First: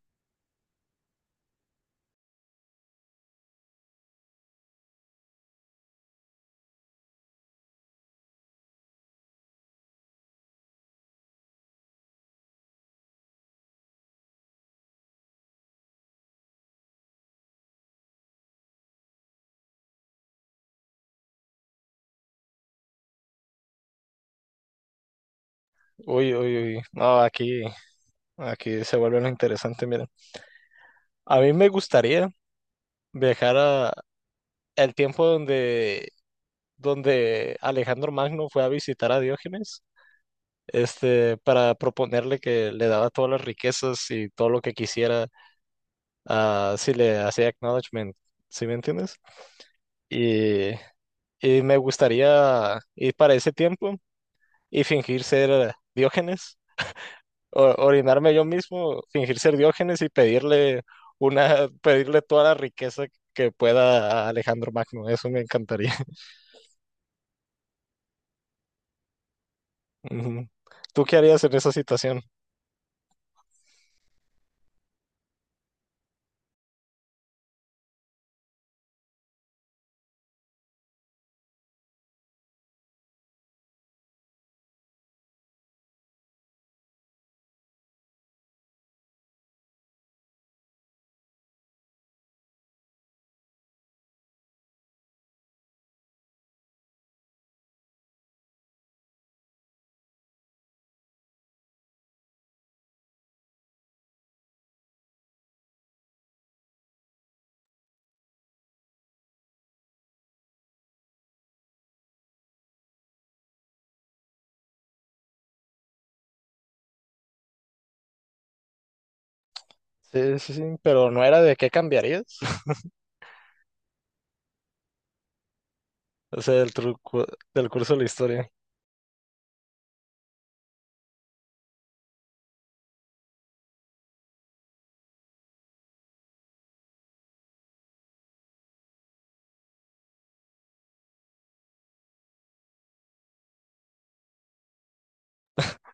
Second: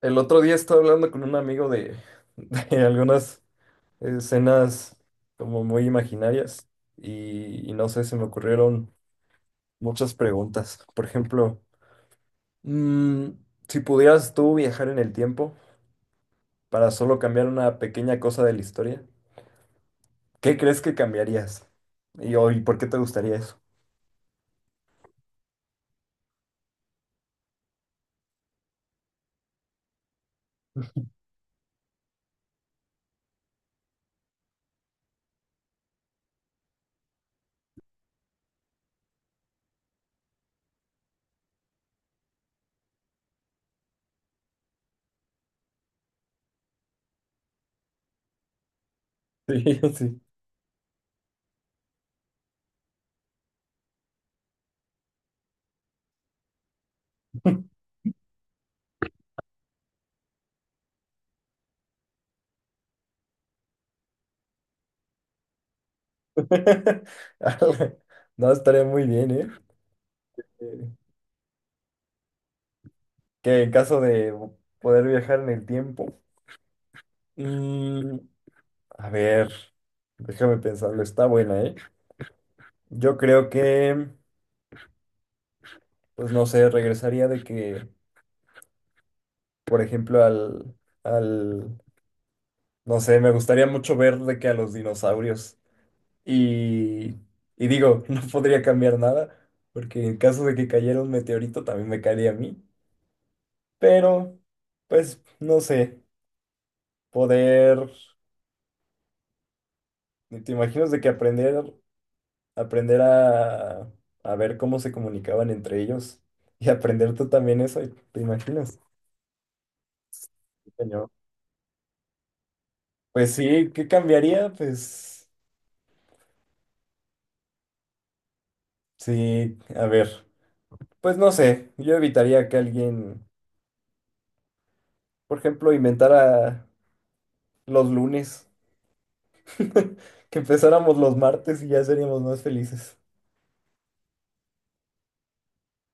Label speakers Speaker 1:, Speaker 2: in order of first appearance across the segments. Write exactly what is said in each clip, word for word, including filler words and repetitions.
Speaker 1: El otro día estaba hablando con un amigo de, de algunas escenas como muy imaginarias y, y no sé, se me ocurrieron muchas preguntas. Por ejemplo, mm, si pudieras tú viajar en el tiempo para solo cambiar una pequeña cosa de la historia, ¿qué crees que cambiarías? Y, o- ¿y por qué te gustaría eso?
Speaker 2: Uy, uy, uy. No, aquí, aquí se vuelve lo interesante, miren. A mí me gustaría viajar a el tiempo donde, donde Alejandro Magno fue a visitar a Diógenes, este, para proponerle que le daba todas las riquezas y todo lo que quisiera, ah, si le hacía acknowledgement, ¿sí me entiendes?
Speaker 1: Sí, sí.
Speaker 2: Y, y me gustaría ir para ese tiempo y fingir ser Diógenes o- orinarme yo mismo, fingir ser Diógenes y pedirle una, pedirle toda la riqueza que pueda a Alejandro Magno. Eso me encantaría.
Speaker 1: Ala, no, estaría muy bien, ¿eh?
Speaker 2: Ujú.
Speaker 1: Eh,
Speaker 2: ¿Tú qué harías en esa situación?
Speaker 1: Que en caso de poder viajar en el tiempo. A ver, déjame pensarlo, está buena, ¿eh? Yo creo que, pues no sé, regresaría de que, por ejemplo, al, al, no sé, me gustaría mucho ver de que a los dinosaurios. Y, y digo, no podría cambiar nada, porque en caso de que cayera un meteorito también me caería a mí. Pero, pues, no sé, poder, ¿te imaginas de que aprender? Aprender a, a ver cómo se comunicaban entre ellos y aprender tú también eso, ¿te imaginas?
Speaker 2: Sí, sí, sí,
Speaker 1: Sí, señor.
Speaker 2: pero no era de qué cambiarías.
Speaker 1: Pues sí, ¿qué cambiaría? Pues
Speaker 2: O sea, del truco, del curso de la historia.
Speaker 1: sí, a ver, pues no sé, yo evitaría que alguien, por ejemplo, inventara los lunes, que empezáramos los martes y ya seríamos más felices.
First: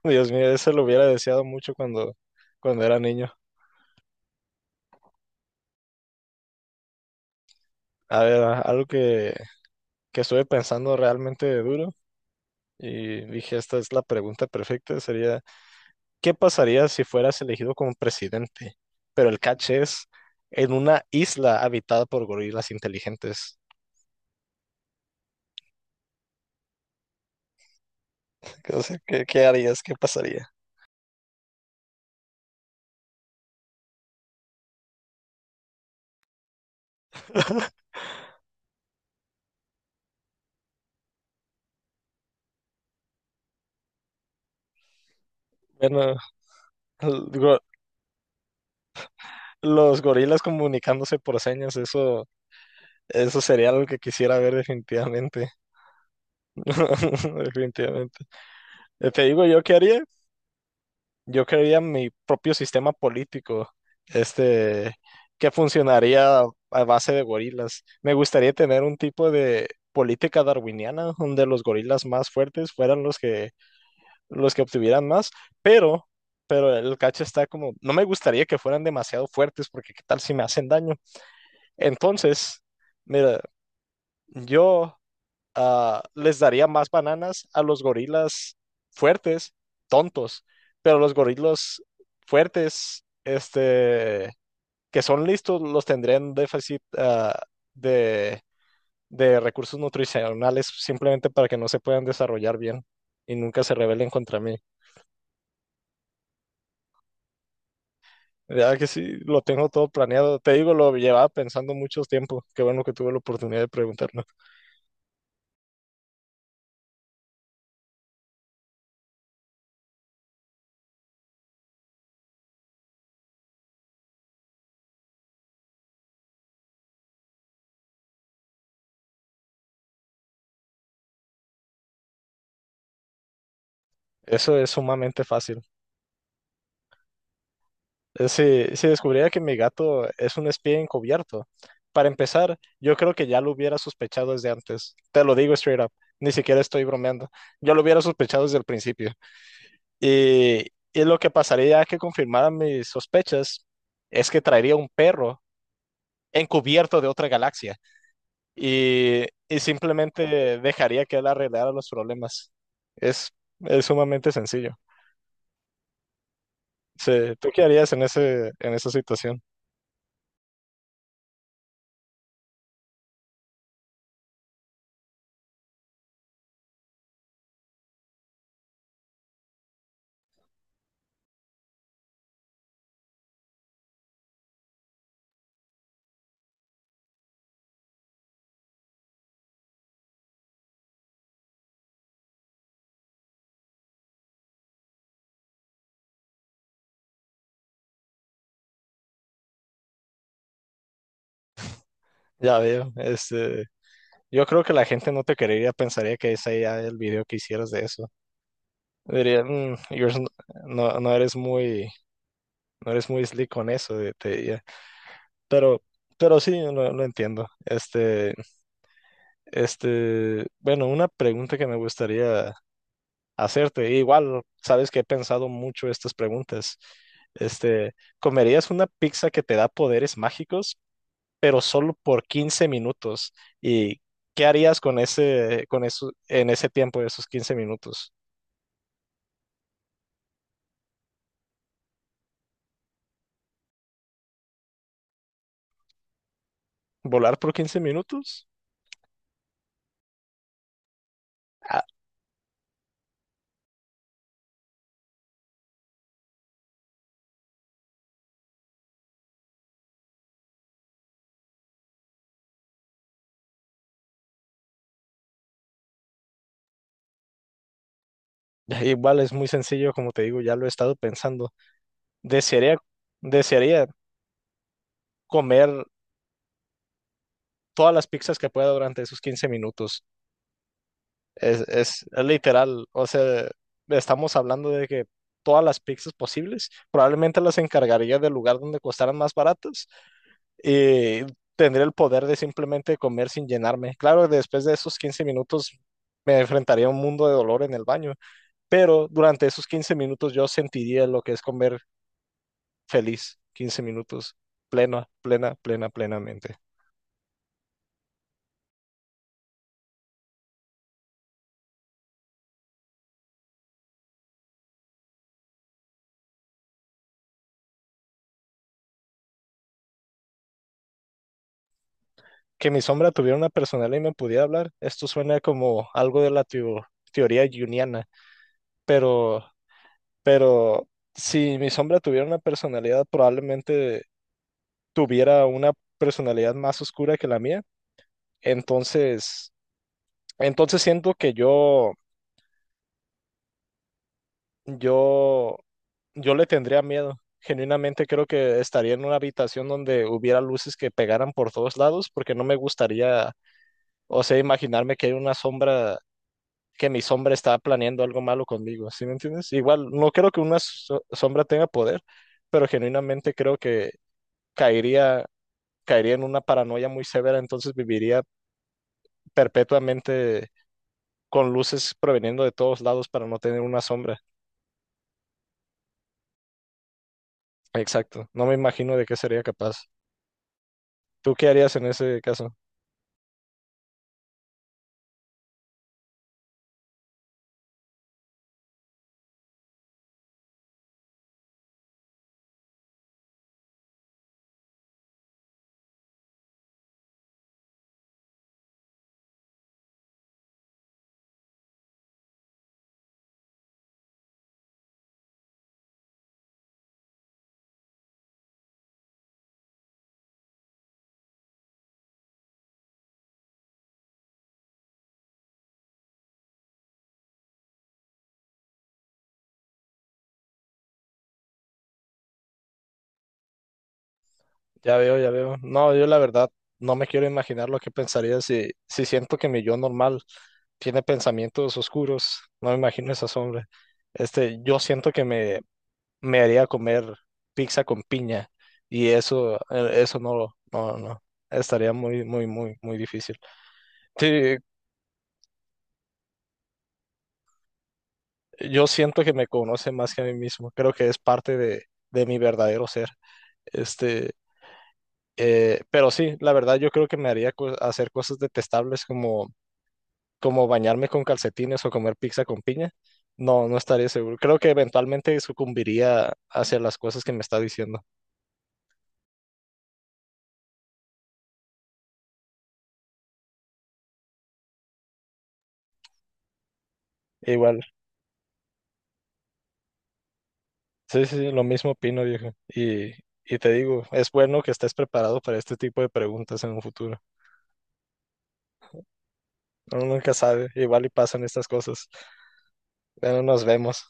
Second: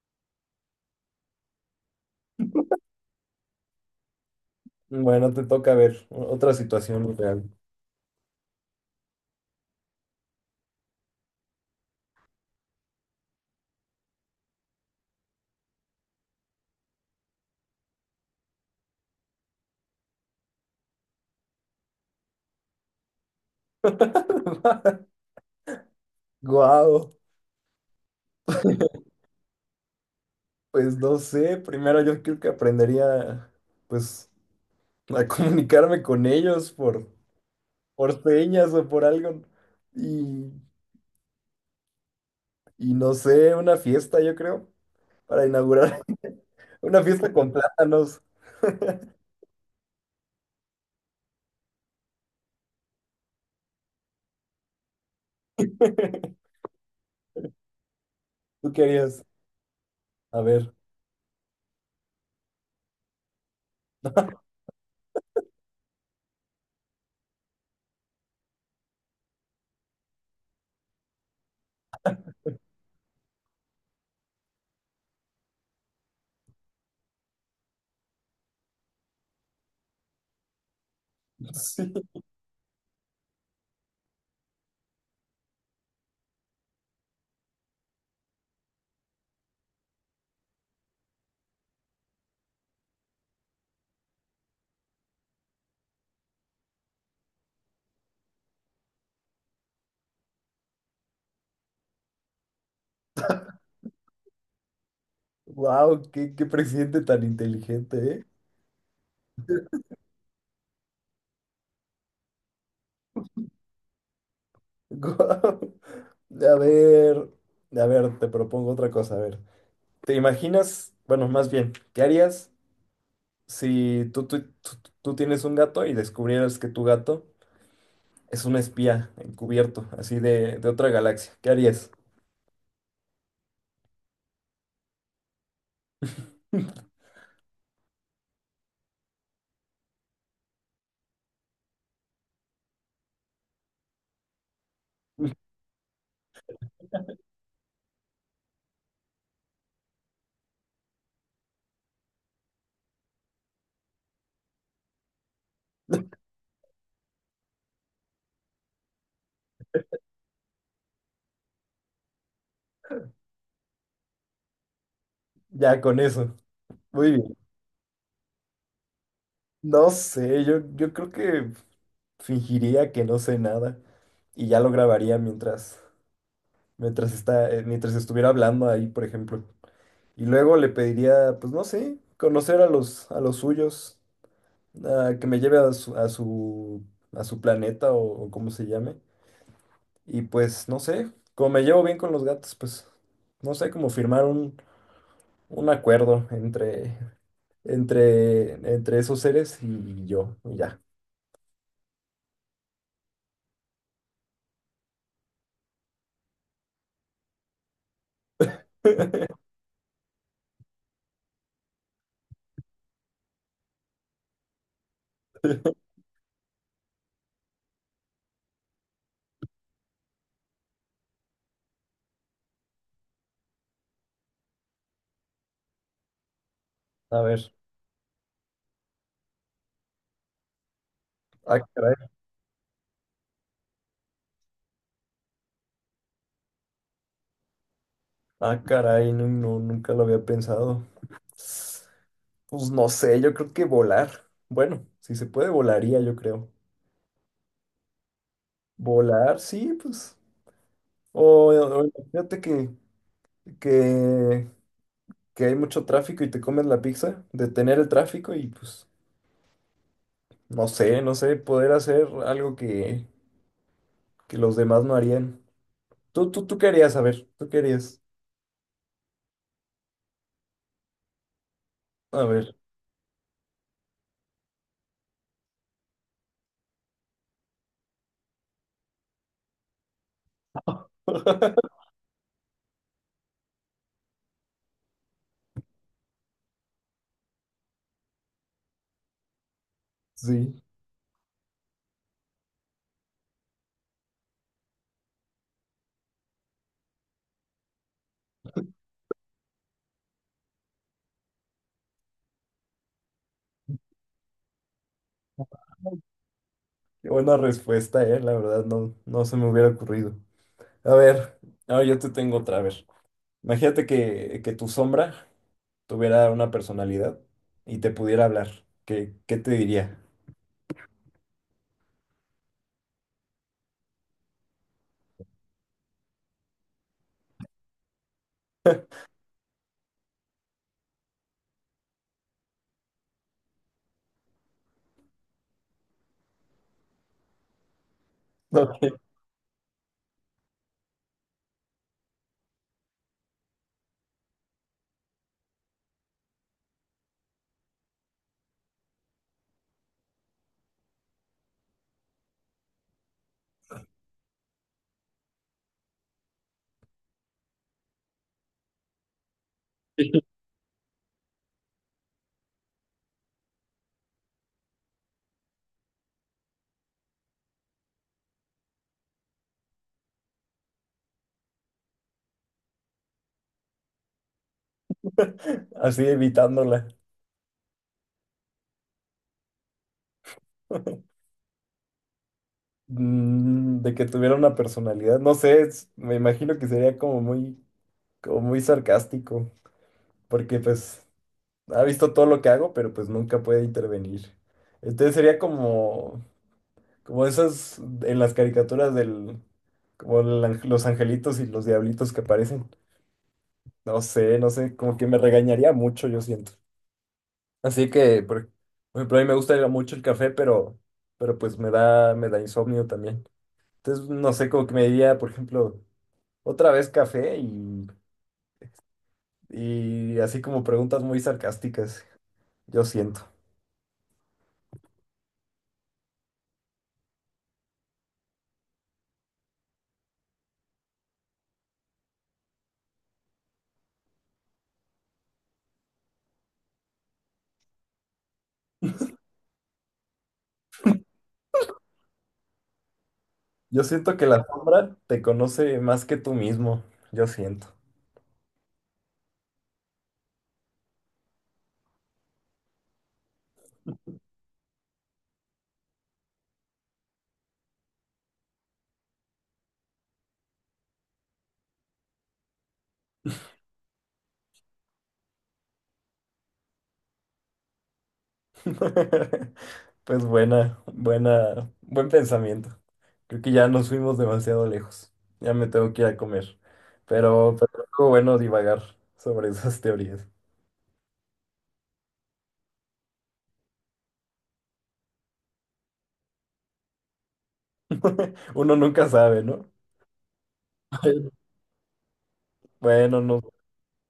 Speaker 2: Dios mío, eso lo hubiera deseado mucho cuando, cuando era niño.
Speaker 1: Bueno, te toca ver otra situación real.
Speaker 2: A ver, a- algo que, que estuve pensando realmente duro y dije, esta es la pregunta perfecta, sería, ¿qué pasaría si fueras elegido como presidente? Pero el catch es en una isla habitada por gorilas inteligentes.
Speaker 1: Guau,
Speaker 2: O sea, ¿qué, qué harías? ¿Qué pasaría?
Speaker 1: pues no sé, primero yo creo que aprendería, pues a comunicarme con ellos por, por señas o por algo. Y, y no sé, una fiesta, yo creo, para inaugurar
Speaker 2: Bueno,
Speaker 1: una
Speaker 2: el
Speaker 1: fiesta con
Speaker 2: go-
Speaker 1: plátanos.
Speaker 2: los gorilas comunicándose por señas, eso, eso sería algo que quisiera ver definitivamente. Definitivamente.
Speaker 1: ¿Tú qué
Speaker 2: Eh, Te
Speaker 1: harías?
Speaker 2: digo yo qué haría.
Speaker 1: A ver.
Speaker 2: Yo crearía mi propio sistema político, este, que funcionaría a base de gorilas. Me gustaría tener un tipo de política darwiniana donde los gorilas más fuertes fueran los que los que obtuvieran más, pero pero el cacho está como, no me gustaría que fueran demasiado fuertes porque qué tal si me hacen daño.
Speaker 1: Sí.
Speaker 2: Entonces, mira, yo ah, les daría más bananas a los gorilas fuertes, tontos, pero los gorilas fuertes, este, que son listos, los tendrían un déficit ah, de, de recursos nutricionales simplemente para que no se puedan desarrollar bien y nunca se rebelen contra mí.
Speaker 1: Wow, qué, qué presidente tan inteligente, ¿eh?
Speaker 2: Ya que sí, lo tengo todo planeado. Te digo, lo llevaba pensando mucho tiempo. Qué bueno que tuve la oportunidad de preguntarlo.
Speaker 1: Guau. A ver, a ver, te propongo otra cosa. A ver, ¿te imaginas? Bueno, más bien, ¿qué harías si tú, tú, tú, tú tienes un gato y descubrieras que tu gato es un espía encubierto, así de, de otra galaxia. ¿Qué harías?
Speaker 2: Eso es sumamente fácil. Eh, Si, si descubriera que mi gato es un espía encubierto, para empezar, yo creo que ya lo hubiera sospechado desde antes. Te lo digo straight up, ni siquiera estoy bromeando. Yo lo hubiera sospechado desde el principio. Y, y lo que pasaría que confirmara mis sospechas es que traería un perro encubierto de otra galaxia y, y simplemente dejaría que él arreglara los problemas. Es, es sumamente sencillo.
Speaker 1: Ya con eso. Muy
Speaker 2: Sí,
Speaker 1: bien.
Speaker 2: ¿tú qué harías en ese, en esa situación?
Speaker 1: No sé, yo, yo creo que fingiría que no sé nada y ya lo grabaría mientras, mientras está, eh, mientras estuviera hablando ahí, por ejemplo. Y luego le pediría, pues no sé, conocer a los, a los suyos, a que me lleve a su, a su, a su planeta o, o como se llame. Y pues no sé, como me llevo bien con los gatos, pues no sé, como firmar un un acuerdo entre, entre, entre esos seres y, y yo, y ya.
Speaker 2: Ya veo. Este, yo creo que la gente no te creería, pensaría que ese era el video que hicieras de eso. Diría: "Mm, you're s- no, no eres muy, no eres muy slick con eso". Pero, pero sí, lo, lo entiendo. Este, este, bueno, una pregunta que me gustaría hacerte, igual, sabes que he pensado mucho estas preguntas.
Speaker 1: A ver,
Speaker 2: Este, ¿comerías una pizza que te da poderes mágicos,
Speaker 1: ah,
Speaker 2: pero solo
Speaker 1: caray,
Speaker 2: por quince minutos? ¿Y qué harías con ese, con eso, en ese tiempo de esos quince minutos?
Speaker 1: ah, caray, no, no, nunca lo había pensado. Pues no sé, yo creo que volar. Bueno, si se puede, volaría, yo creo.
Speaker 2: ¿Volar por quince minutos?
Speaker 1: Volar, sí, pues. O,
Speaker 2: Ah,
Speaker 1: o imagínate que, que, que hay mucho tráfico y te comes la pizza, detener el tráfico y pues, no sé, no sé, poder hacer algo que, que los demás no harían. ¿Tú, tú, tú qué harías? A ver, ¿tú qué harías?
Speaker 2: igual es muy sencillo, como te digo, ya lo he estado pensando.
Speaker 1: A ver.
Speaker 2: Desearía, desearía comer. todas las pizzas que pueda durante esos quince minutos. Es, es, es literal, o sea, estamos hablando de que todas las pizzas posibles, probablemente las encargaría del lugar donde costaran más baratas
Speaker 1: Sí,
Speaker 2: y tendría el poder de simplemente comer sin llenarme. Claro, después de esos quince minutos me enfrentaría a un mundo de dolor en el baño, pero durante esos quince minutos yo sentiría lo que es comer feliz, quince minutos, plena, plena, plena, plenamente.
Speaker 1: qué buena respuesta, eh. La verdad, no, no se me hubiera ocurrido. A ver, ahora yo te tengo otra vez. Imagínate que, que tu sombra tuviera una personalidad y te pudiera hablar. ¿Qué, qué te diría?
Speaker 2: que mi sombra tuviera una personalidad y me pudiera hablar. Esto suena como algo de la teo- teoría junguiana, pero, pero si mi sombra tuviera una personalidad, probablemente tuviera una personalidad más oscura que la mía.
Speaker 1: Ok.
Speaker 2: Entonces, entonces siento que yo, yo, yo le tendría miedo. Genuinamente creo que estaría en una habitación donde hubiera luces que pegaran por todos lados, porque no me gustaría, o sea, imaginarme que hay una sombra que mi sombra está planeando algo malo conmigo, ¿sí me entiendes? Igual, no creo que una so- sombra tenga poder, pero genuinamente creo que caería, caería en una paranoia muy severa, entonces viviría perpetuamente con luces proveniendo de todos lados para no tener una sombra.
Speaker 1: Así evitándola.
Speaker 2: Exacto, no me imagino de qué sería capaz. ¿Tú qué harías en ese caso?
Speaker 1: Mm, De que tuviera una personalidad. No sé, es- me imagino que sería como muy, como muy sarcástico. Porque pues ha visto todo lo que hago, pero pues nunca puede intervenir. Entonces sería como. Como esas en las caricaturas del, como el ang- los angelitos y los diablitos que aparecen. No sé, no sé, como que me regañaría mucho, yo siento. Así que, por, por ejemplo, a mí me gusta mucho el café, pero, pero pues me da, me da insomnio también. Entonces, no sé, como que me diría, por ejemplo, otra vez café y, y así como preguntas muy sarcásticas, yo siento.
Speaker 2: Ya veo, ya veo. No, yo la verdad no me quiero imaginar lo que pensaría si, si siento que mi yo normal tiene pensamientos oscuros, no me imagino esa sombra. Este, yo siento que me, me haría comer pizza con piña y eso, eh, eso no, no, no, estaría muy, muy, muy, muy difícil.
Speaker 1: Yo siento que la
Speaker 2: Sí,
Speaker 1: sombra te conoce más que tú mismo, yo siento.
Speaker 2: yo siento que me conoce más que a mí mismo, creo que es parte de, de mi verdadero ser. Este, eh, pero sí, la verdad yo creo que me haría co- hacer cosas detestables como como bañarme con calcetines o comer pizza con piña, no, no estaría seguro. Creo que eventualmente sucumbiría hacia las cosas que me está diciendo.
Speaker 1: Pues buena, buena, buen pensamiento. Creo que ya nos fuimos demasiado lejos. Ya me tengo que ir a comer. Pero,
Speaker 2: Igual,
Speaker 1: pero estuvo bueno divagar sobre esas teorías.
Speaker 2: sí, sí, sí, lo mismo opino, viejo. Y, y te digo, es bueno que estés preparado para este tipo de preguntas en un futuro.
Speaker 1: Uno nunca sabe, ¿no?
Speaker 2: Uno nunca sabe, igual y pasan estas cosas.
Speaker 1: Bueno,
Speaker 2: Bueno,
Speaker 1: nos
Speaker 2: nos vemos.